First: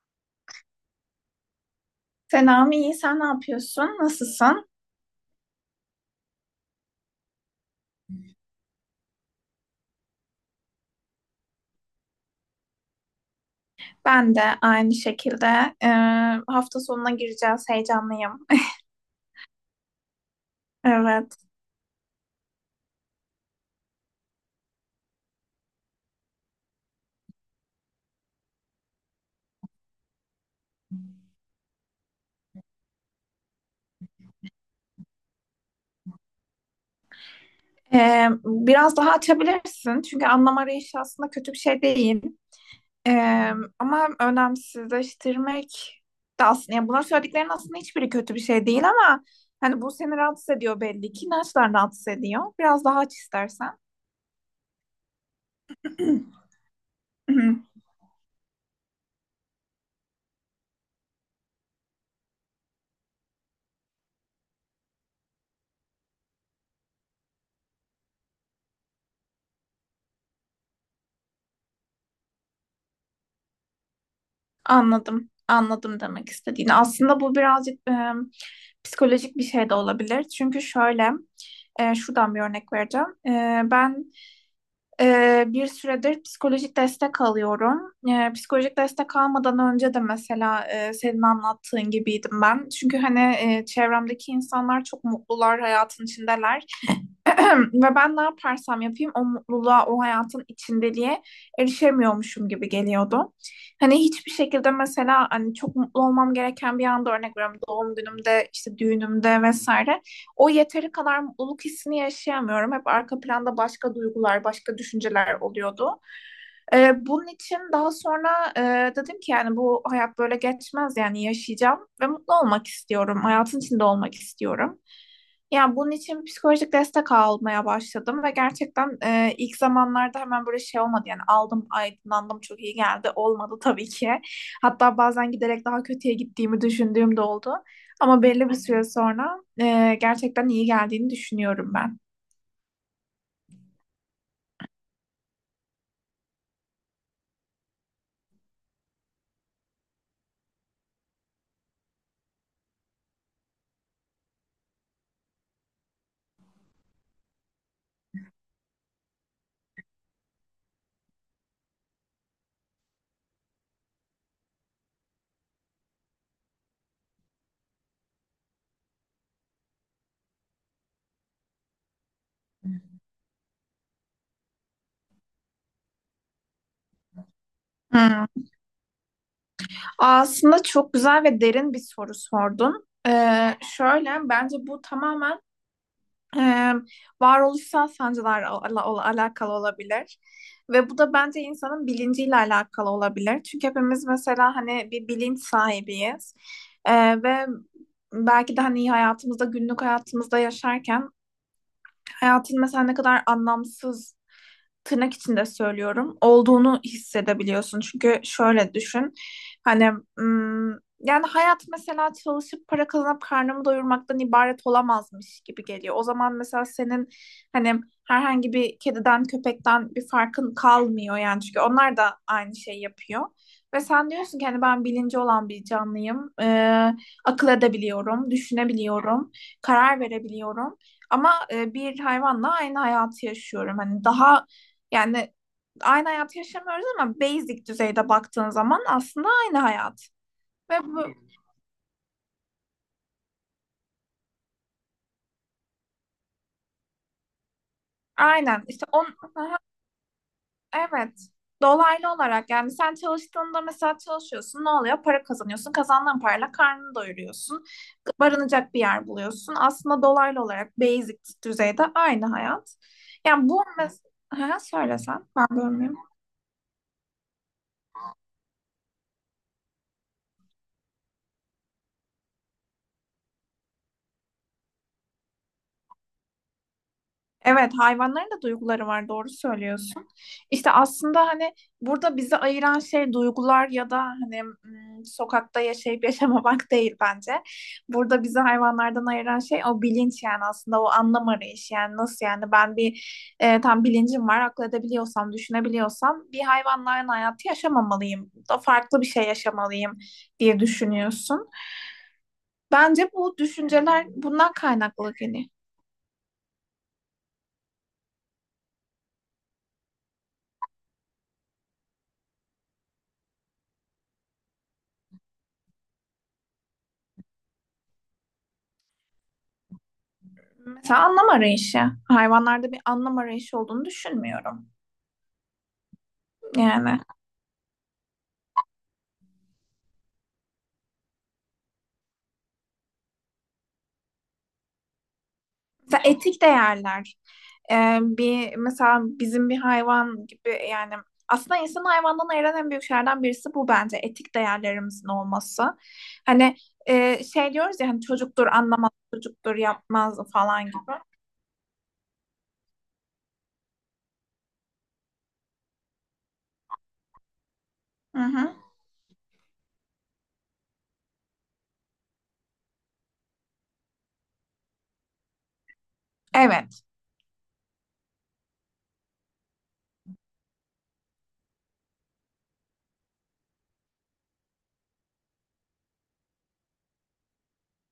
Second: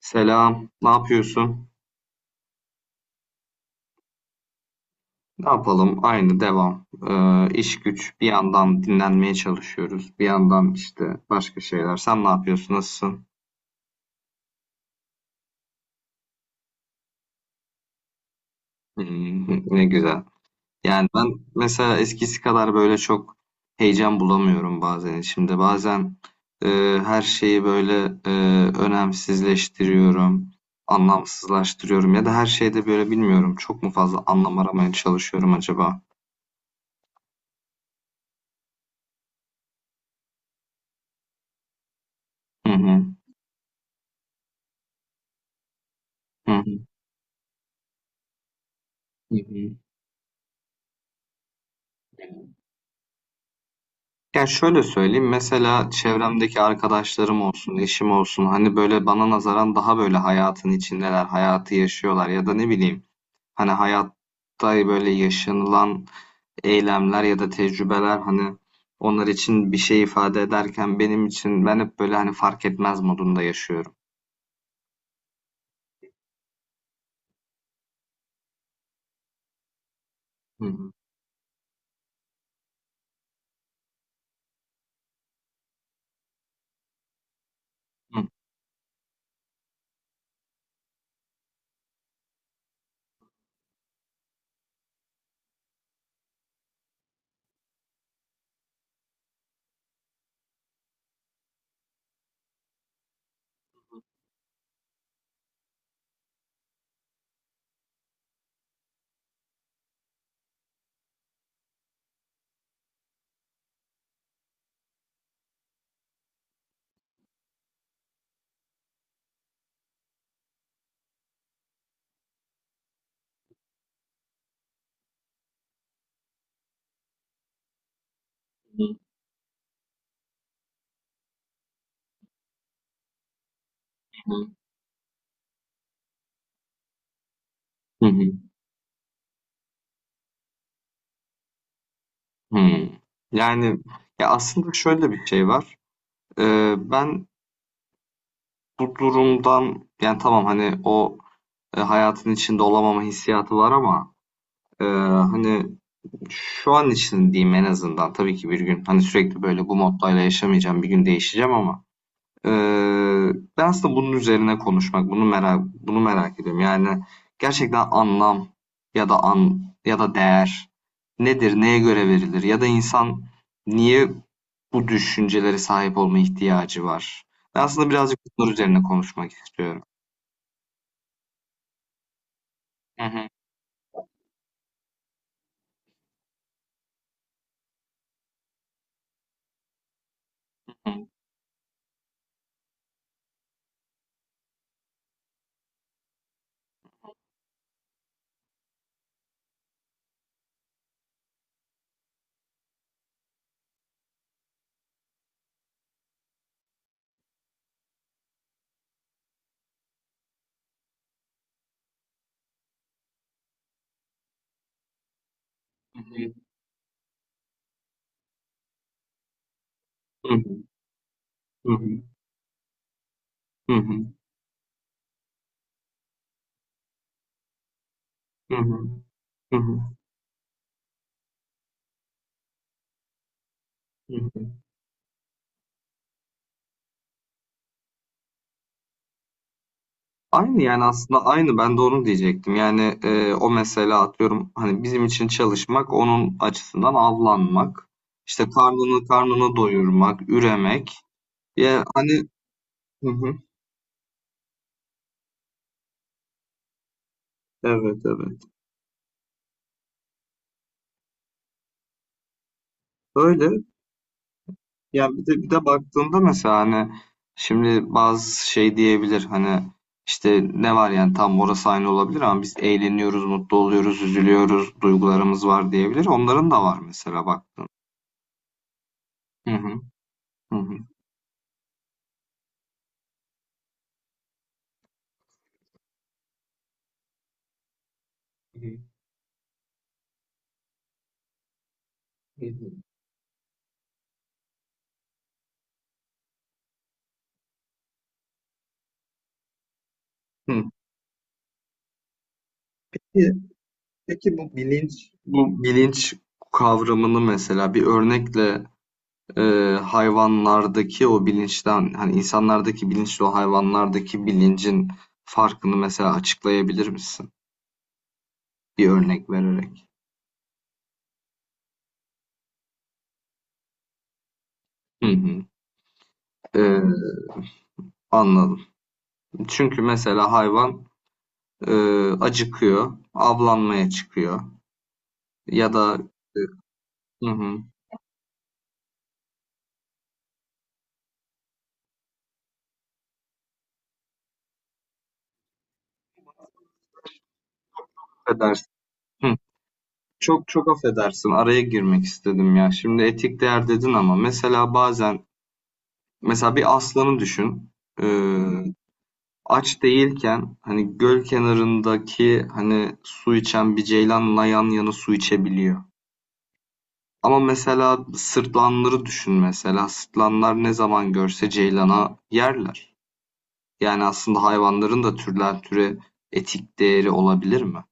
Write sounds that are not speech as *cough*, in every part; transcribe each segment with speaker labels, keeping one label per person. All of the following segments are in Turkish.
Speaker 1: Selam, ne yapıyorsun?
Speaker 2: Selam, iyi. Sen ne yapıyorsun? Nasılsın?
Speaker 1: Ne yapalım? Aynı devam. İş güç. Bir yandan dinlenmeye çalışıyoruz. Bir yandan işte başka şeyler. Sen ne yapıyorsun? Nasılsın? *laughs*
Speaker 2: Ben de aynı şekilde e, hafta sonuna gireceğiz. Heyecanlıyım. *laughs*
Speaker 1: Hmm, ne güzel. Yani ben
Speaker 2: Evet.
Speaker 1: mesela eskisi kadar böyle çok heyecan bulamıyorum bazen içimde. Bazen e, her şeyi böyle e, önemsizleştiriyorum, anlamsızlaştırıyorum ya da her şeyde böyle bilmiyorum. Çok mu fazla anlam aramaya çalışıyorum acaba?
Speaker 2: Biraz daha açabilirsin. Çünkü anlam arayışı aslında kötü bir şey değil.
Speaker 1: Hı hı,
Speaker 2: E, Ama önemsizleştirmek de
Speaker 1: hı hı,
Speaker 2: aslında. Yani bunların söylediklerinin aslında hiçbiri kötü bir şey değil ama
Speaker 1: hı
Speaker 2: hani bu seni rahatsız ediyor belli ki. İnançlar rahatsız ediyor.
Speaker 1: hı.
Speaker 2: Biraz daha aç istersen.
Speaker 1: Ya şöyle söyleyeyim mesela çevremdeki arkadaşlarım
Speaker 2: *clears throat*
Speaker 1: olsun, eşim olsun hani böyle bana nazaran daha böyle hayatın içindeler, hayatı yaşıyorlar ya da ne bileyim hani hayatta böyle yaşanılan eylemler ya da tecrübeler hani onlar için bir şey ifade ederken benim için ben hep böyle hani fark etmez modunda yaşıyorum.
Speaker 2: Anladım. Anladım demek istediğini. Aslında bu birazcık psikolojik bir şey de olabilir. Çünkü
Speaker 1: Hı hı.
Speaker 2: şöyle, şuradan bir örnek vereceğim. Ben bir süredir psikolojik destek alıyorum. Psikolojik destek almadan önce de mesela senin anlattığın gibiydim ben. Çünkü hani çevremdeki insanlar çok mutlular, hayatın içindeler. *clears throat* Ve ben ne yaparsam yapayım o mutluluğa, o hayatın içindeliğe erişemiyormuşum gibi geliyordu. Hani hiçbir şekilde mesela hani çok mutlu olmam gereken bir anda örnek veriyorum doğum günümde, işte düğünümde vesaire. O yeteri kadar mutluluk hissini yaşayamıyorum. Hep arka planda başka duygular, başka düşünceler oluyordu. Bunun için daha sonra dedim ki yani bu hayat böyle geçmez, yani yaşayacağım ve mutlu olmak istiyorum. Hayatın içinde olmak istiyorum. Yani bunun için psikolojik destek almaya başladım ve
Speaker 1: Hı.
Speaker 2: gerçekten ilk zamanlarda hemen böyle şey olmadı, yani aldım aydınlandım çok iyi geldi olmadı tabii ki. Hatta bazen giderek daha kötüye gittiğimi düşündüğüm de oldu.
Speaker 1: Hı
Speaker 2: Ama
Speaker 1: hı.
Speaker 2: belli bir süre sonra gerçekten iyi geldiğini düşünüyorum ben.
Speaker 1: Hmm. Yani ya aslında şöyle bir şey var. Ben bu durumdan yani tamam hani o hayatın içinde olamama hissiyatı var ama e, hani şu an için diyeyim en azından. Tabii ki bir gün hani sürekli böyle bu moddayla yaşamayacağım. Bir gün değişeceğim ama e, ben aslında bunun üzerine konuşmak, bunu merak ediyorum. Yani gerçekten anlam ya da an ya da değer nedir, neye göre verilir ya da insan niye bu düşüncelere sahip olma ihtiyacı var? Ben aslında birazcık
Speaker 2: Hmm.
Speaker 1: bunlar üzerine konuşmak istiyorum.
Speaker 2: Aslında çok güzel ve derin bir soru sordun.
Speaker 1: Hı hı,
Speaker 2: Şöyle, bence bu tamamen e, varoluşsal sancılarla alakalı olabilir. Ve bu
Speaker 1: hı
Speaker 2: da bence insanın bilinciyle alakalı olabilir. Çünkü hepimiz mesela hani bir bilinç sahibiyiz. Ve belki de hani hayatımızda, günlük hayatımızda yaşarken hayatın mesela ne kadar anlamsız, tırnak içinde söylüyorum, olduğunu hissedebiliyorsun. Çünkü şöyle düşün, hani mm, yani hayat mesela çalışıp para kazanıp karnımı doyurmaktan ibaret olamazmış gibi geliyor. O
Speaker 1: hı,
Speaker 2: zaman mesela senin hani herhangi bir kediden köpekten bir
Speaker 1: hı
Speaker 2: farkın
Speaker 1: hı,
Speaker 2: kalmıyor yani, çünkü
Speaker 1: hı
Speaker 2: onlar
Speaker 1: hı.
Speaker 2: da aynı şey yapıyor.
Speaker 1: Hı
Speaker 2: Ve
Speaker 1: hı.
Speaker 2: sen diyorsun ki hani ben bilinci olan bir canlıyım, akıl edebiliyorum,
Speaker 1: Hı hı.
Speaker 2: düşünebiliyorum,
Speaker 1: Hı hı.
Speaker 2: karar verebiliyorum. Ama bir hayvanla aynı hayatı yaşıyorum. Hani
Speaker 1: Hı
Speaker 2: daha,
Speaker 1: hı.
Speaker 2: yani aynı hayatı yaşamıyoruz ama basic düzeyde baktığın zaman aslında aynı hayat.
Speaker 1: Aynı,
Speaker 2: Ve
Speaker 1: yani,
Speaker 2: bu
Speaker 1: aslında aynı. Ben de onu diyecektim. Yani, o mesela atıyorum, hani, bizim için çalışmak, onun açısından avlanmak, işte,
Speaker 2: aynen işte
Speaker 1: karnını
Speaker 2: aha,
Speaker 1: doyurmak, üremek.
Speaker 2: evet,
Speaker 1: Ya,
Speaker 2: dolaylı
Speaker 1: hani.
Speaker 2: olarak yani sen
Speaker 1: Hı hı.
Speaker 2: çalıştığında mesela, çalışıyorsun, ne oluyor? Para kazanıyorsun. Kazandığın parayla karnını doyuruyorsun.
Speaker 1: Evet, evet.
Speaker 2: Barınacak bir yer buluyorsun. Aslında dolaylı olarak basic düzeyde aynı hayat. Yani
Speaker 1: Öyle.
Speaker 2: bu mesela
Speaker 1: Ya,
Speaker 2: söylesen ben
Speaker 1: bir de
Speaker 2: bölmeyeyim.
Speaker 1: baktığında mesela, hani, şimdi bazı şey diyebilir, hani, işte, ne var, yani, tam orası aynı olabilir ama biz eğleniyoruz, mutlu oluyoruz, üzülüyoruz, duygularımız var diyebilir. Onların da var mesela baktığında.
Speaker 2: Evet, hayvanların da duyguları var, doğru
Speaker 1: Hı hı.
Speaker 2: söylüyorsun.
Speaker 1: Hı
Speaker 2: İşte
Speaker 1: hı.
Speaker 2: aslında hani burada bizi ayıran şey duygular ya da hani sokakta yaşayıp *laughs* yaşamamak değil bence. Burada bizi
Speaker 1: Hı
Speaker 2: hayvanlardan ayıran şey o bilinç, yani aslında o anlam arayışı. Yani nasıl, yani
Speaker 1: hı.
Speaker 2: ben bir tam bilincim var, akıl edebiliyorsam, düşünebiliyorsam, bir hayvanların hayatı yaşamamalıyım da farklı bir şey yaşamalıyım diye
Speaker 1: Hı.
Speaker 2: düşünüyorsun. Bence
Speaker 1: Peki
Speaker 2: bu düşünceler
Speaker 1: peki
Speaker 2: bundan kaynaklı, hani.
Speaker 1: bu bilinç kavramını mesela bir örnekle e, hayvanlardaki o bilinçten hani insanlardaki bilinçle o hayvanlardaki bilincin farkını mesela açıklayabilir misin? Bir örnek vererek.
Speaker 2: Mesela anlam arayışı. Hayvanlarda bir anlam arayışı olduğunu düşünmüyorum.
Speaker 1: Hı hı. E,
Speaker 2: Yani
Speaker 1: Anladım. Çünkü mesela hayvan e, acıkıyor, avlanmaya çıkıyor ya da
Speaker 2: mesela
Speaker 1: e,
Speaker 2: etik değerler.
Speaker 1: hı hı,
Speaker 2: Bir mesela bizim bir hayvan gibi, yani aslında insan hayvandan ayıran en büyük şeylerden birisi bu bence, etik değerlerimizin olması. Hani şey diyoruz ya, hani çocuktur
Speaker 1: affedersin.
Speaker 2: anlamaz, çocuktur yapmaz
Speaker 1: Çok
Speaker 2: falan
Speaker 1: çok
Speaker 2: gibi.
Speaker 1: affedersin araya girmek istedim ya. Şimdi etik değer dedin ama mesela bazen mesela bir aslanı düşün.
Speaker 2: Hı
Speaker 1: Ee,
Speaker 2: hı.
Speaker 1: Aç değilken hani göl kenarındaki hani su içen bir ceylanla yan yana su içebiliyor.
Speaker 2: Evet.
Speaker 1: Ama mesela sırtlanları düşün mesela. Sırtlanlar ne zaman görse ceylana yerler. Yani aslında hayvanların da türden türe etik değeri olabilir mi?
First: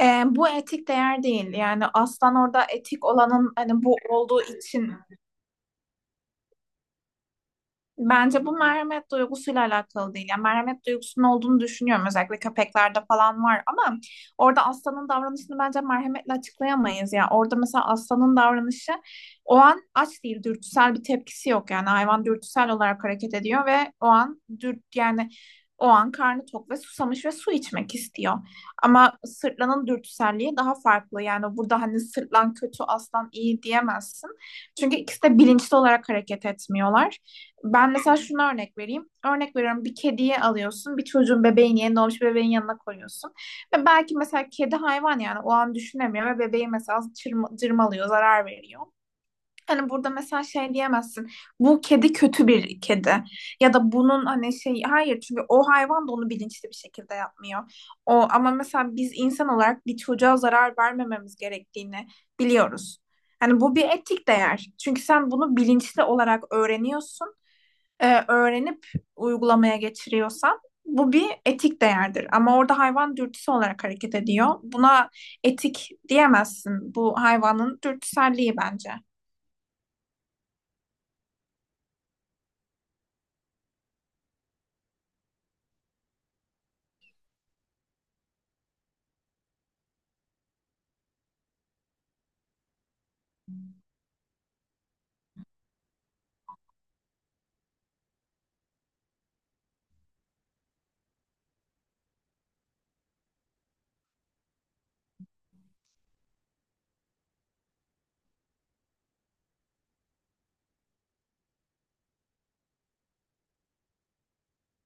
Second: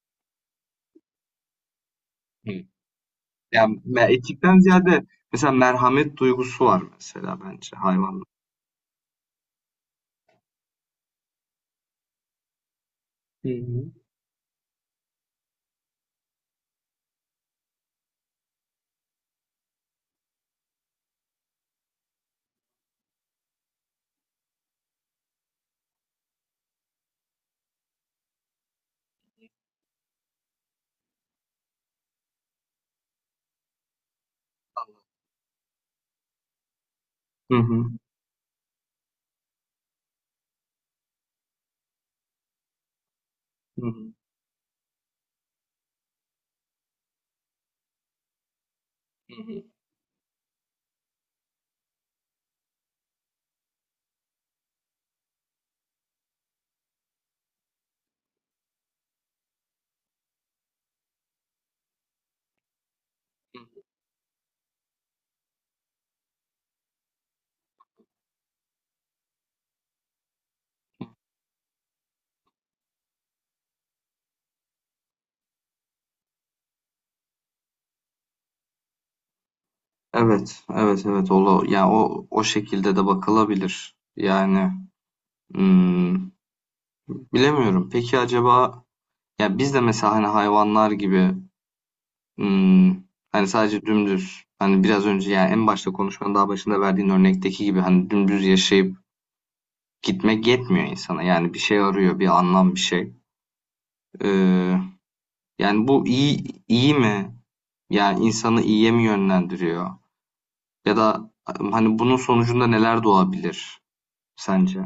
Speaker 2: Bu etik değer değil. Yani aslan orada etik olanın
Speaker 1: Yani
Speaker 2: hani bu olduğu
Speaker 1: etikten
Speaker 2: için.
Speaker 1: ziyade mesela merhamet duygusu var mesela bence hayvanla.
Speaker 2: Bence bu merhamet duygusuyla alakalı değil. Yani merhamet duygusunun olduğunu düşünüyorum. Özellikle köpeklerde falan var
Speaker 1: Hı.
Speaker 2: ama orada aslanın davranışını bence merhametle açıklayamayız. Yani orada mesela aslanın davranışı, o an aç değil, dürtüsel bir tepkisi yok. Yani hayvan dürtüsel olarak hareket ediyor ve o an yani o an karnı tok ve susamış ve su içmek istiyor. Ama sırtlanın dürtüselliği daha farklı. Yani burada hani sırtlan kötü, aslan iyi diyemezsin. Çünkü ikisi de bilinçli olarak hareket etmiyorlar.
Speaker 1: Hı hı.
Speaker 2: Ben mesela şuna örnek vereyim. Örnek veriyorum, bir kediyi alıyorsun. Bir çocuğun bebeğini, yeni doğmuş bebeğin yanına koyuyorsun.
Speaker 1: Hı
Speaker 2: Ve
Speaker 1: hı.
Speaker 2: belki mesela kedi hayvan, yani o an düşünemiyor ve bebeği mesela cırmalıyor, zarar veriyor.
Speaker 1: Hı hı.
Speaker 2: Hani burada mesela şey diyemezsin. Bu kedi kötü bir kedi. Ya da bunun hani şey, hayır, çünkü o hayvan da onu bilinçli bir şekilde yapmıyor. O ama mesela biz insan olarak bir çocuğa zarar vermememiz gerektiğini biliyoruz. Hani
Speaker 1: Hı.
Speaker 2: bu bir etik değer. Çünkü sen bunu bilinçli olarak öğreniyorsun, öğrenip uygulamaya geçiriyorsan, bu bir etik değerdir. Ama orada hayvan dürtüsü olarak hareket ediyor. Buna etik diyemezsin. Bu hayvanın dürtüselliği bence.
Speaker 1: Evet, evet, evet. O, yani o şekilde de bakılabilir. Yani hmm, bilemiyorum. Peki acaba ya biz de mesela hani hayvanlar gibi hmm, hani sadece dümdüz hani biraz önce yani en başta konuşmanın daha başında verdiğin örnekteki gibi hani dümdüz yaşayıp gitmek yetmiyor insana. Yani bir şey arıyor, bir anlam, bir şey. Ee, Yani bu iyi mi? Yani insanı iyiye mi yönlendiriyor? Ya da hani bunun sonucunda neler doğabilir sence?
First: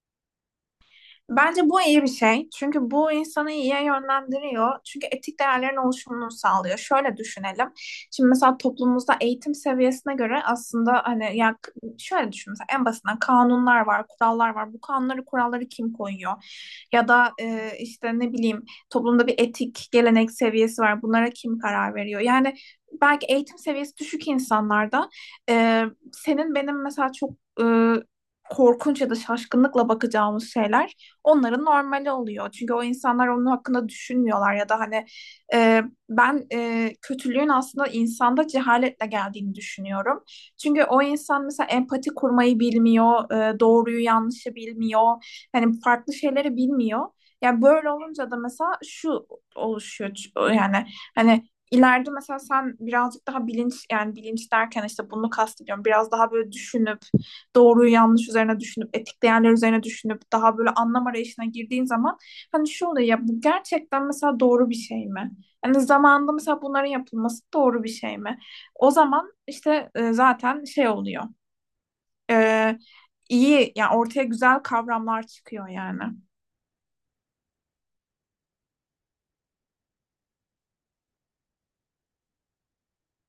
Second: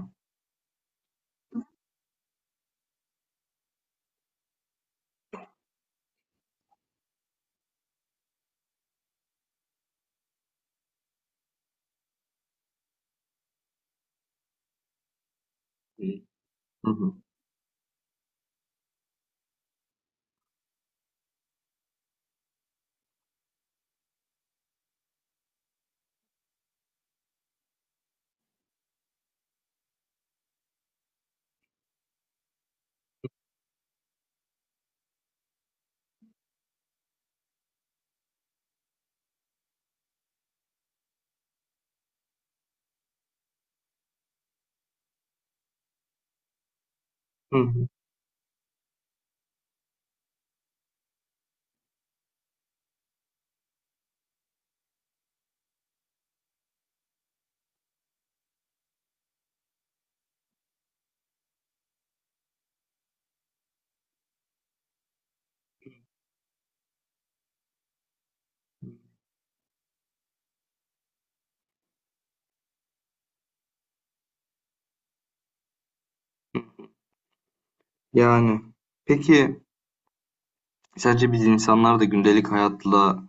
Speaker 2: Bence bu iyi bir şey. Çünkü bu insanı iyiye yönlendiriyor. Çünkü etik değerlerin oluşumunu sağlıyor. Şöyle düşünelim. Şimdi mesela toplumumuzda eğitim seviyesine göre aslında, hani ya şöyle düşün mesela, en basitinden kanunlar var, kurallar var. Bu kanunları, kuralları kim koyuyor?
Speaker 1: Hı
Speaker 2: Ya
Speaker 1: hı.
Speaker 2: da işte ne bileyim, toplumda bir etik, gelenek seviyesi var. Bunlara kim karar veriyor? Yani belki eğitim seviyesi düşük insanlarda e, senin benim mesela çok e, korkunç ya da şaşkınlıkla bakacağımız şeyler onların normali oluyor. Çünkü o insanlar onun hakkında düşünmüyorlar ya da hani e, ben kötülüğün aslında insanda cehaletle geldiğini düşünüyorum. Çünkü o insan mesela empati kurmayı bilmiyor, doğruyu yanlışı bilmiyor, hani farklı şeyleri bilmiyor.
Speaker 1: Hı
Speaker 2: Yani
Speaker 1: hı.
Speaker 2: böyle olunca da mesela şu oluşuyor yani, hani ileride mesela sen birazcık daha bilinç, yani bilinç derken işte bunu kastediyorum, biraz daha böyle düşünüp doğruyu yanlış üzerine düşünüp etik değerler üzerine düşünüp daha böyle anlam arayışına girdiğin zaman, hani şu oluyor ya, bu gerçekten mesela doğru bir şey mi? Yani zamanında mesela bunların yapılması doğru bir şey mi? O zaman işte zaten şey oluyor. E, iyi yani ortaya güzel kavramlar çıkıyor yani.
Speaker 1: Yani peki sence biz insanlar da gündelik hayatla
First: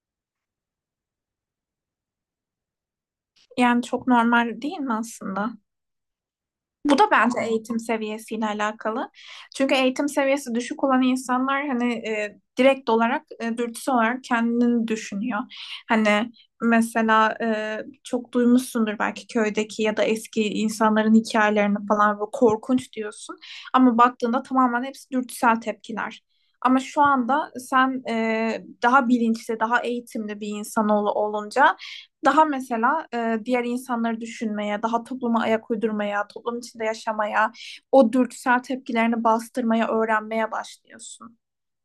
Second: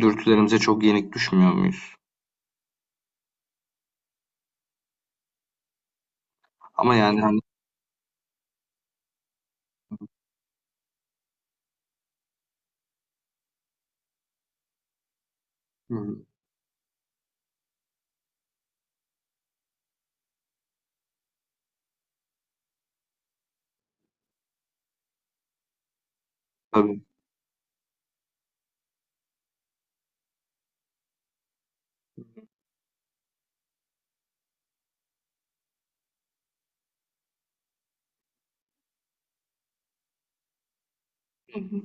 Speaker 1: dürtülerimize çok yenik düşmüyor muyuz?
Speaker 2: Yani çok normal değil mi aslında?
Speaker 1: Ama
Speaker 2: Bu da
Speaker 1: yani
Speaker 2: bence
Speaker 1: hani.
Speaker 2: eğitim seviyesiyle alakalı. Çünkü eğitim seviyesi düşük olan insanlar hani direkt olarak dürtüsel olarak kendini düşünüyor.
Speaker 1: Hı hı.
Speaker 2: Hani mesela çok duymuşsundur belki köydeki ya da eski insanların hikayelerini falan, ve korkunç diyorsun. Ama baktığında tamamen hepsi dürtüsel tepkiler. Ama
Speaker 1: Tabii.
Speaker 2: şu anda sen daha bilinçli, daha eğitimli bir insan olunca daha mesela diğer insanları düşünmeye, daha topluma ayak uydurmaya, toplum içinde yaşamaya, o dürtüsel tepkilerini bastırmaya, öğrenmeye başlıyorsun.
Speaker 1: Hı hı.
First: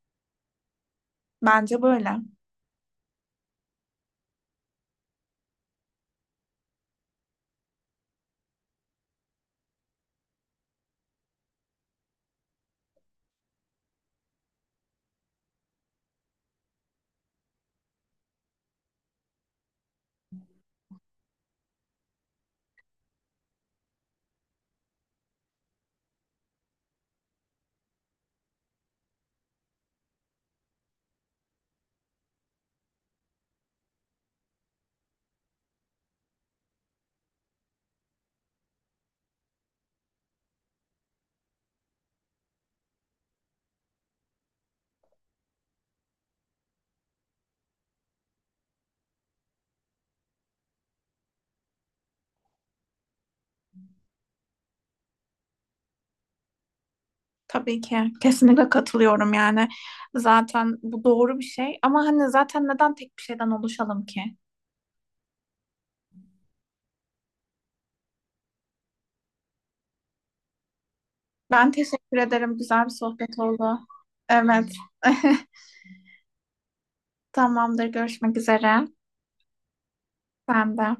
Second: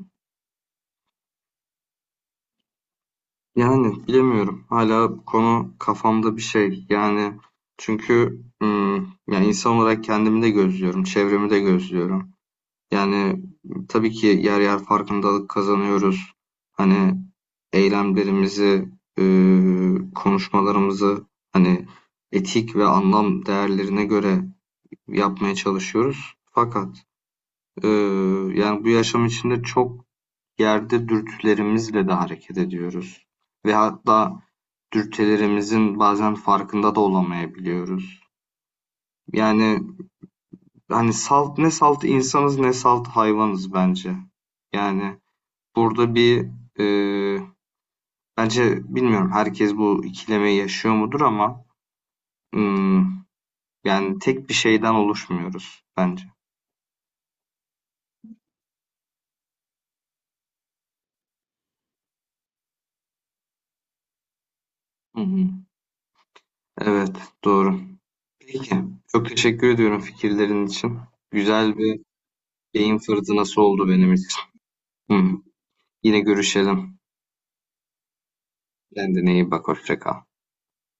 Speaker 2: Bence böyle.
Speaker 1: Yani bilemiyorum. Hala bu konu kafamda bir şey. Yani çünkü hmm, yani insan olarak kendimi de gözlüyorum, çevremi de gözlüyorum. Yani tabii ki yer yer farkındalık kazanıyoruz. Hani eylemlerimizi, konuşmalarımızı hani etik ve anlam değerlerine göre yapmaya çalışıyoruz. Fakat eee, yani bu yaşam içinde çok yerde dürtülerimizle de hareket ediyoruz. Ve hatta dürtülerimizin bazen farkında da olamayabiliyoruz. Yani hani salt ne salt insanız ne salt hayvanız bence. Yani burada bir, eee, bence bilmiyorum herkes bu ikilemeyi yaşıyor mudur ama hmm, yani tek bir şeyden oluşmuyoruz bence.
Speaker 2: Tabii ki. Kesinlikle katılıyorum yani. Zaten bu doğru bir şey. Ama hani zaten neden tek bir şeyden oluşalım ki?
Speaker 1: Hı hı. Evet, doğru. Peki, çok teşekkür ediyorum fikirlerin için.
Speaker 2: Ben
Speaker 1: Güzel bir
Speaker 2: teşekkür ederim. Güzel bir
Speaker 1: beyin
Speaker 2: sohbet
Speaker 1: fırtınası
Speaker 2: oldu.
Speaker 1: oldu benim için.
Speaker 2: Evet.
Speaker 1: Hı.
Speaker 2: *laughs*
Speaker 1: Yine görüşelim.
Speaker 2: Tamamdır. Görüşmek üzere.
Speaker 1: Kendine iyi bak, hoşça kal.
Speaker 2: Ben de.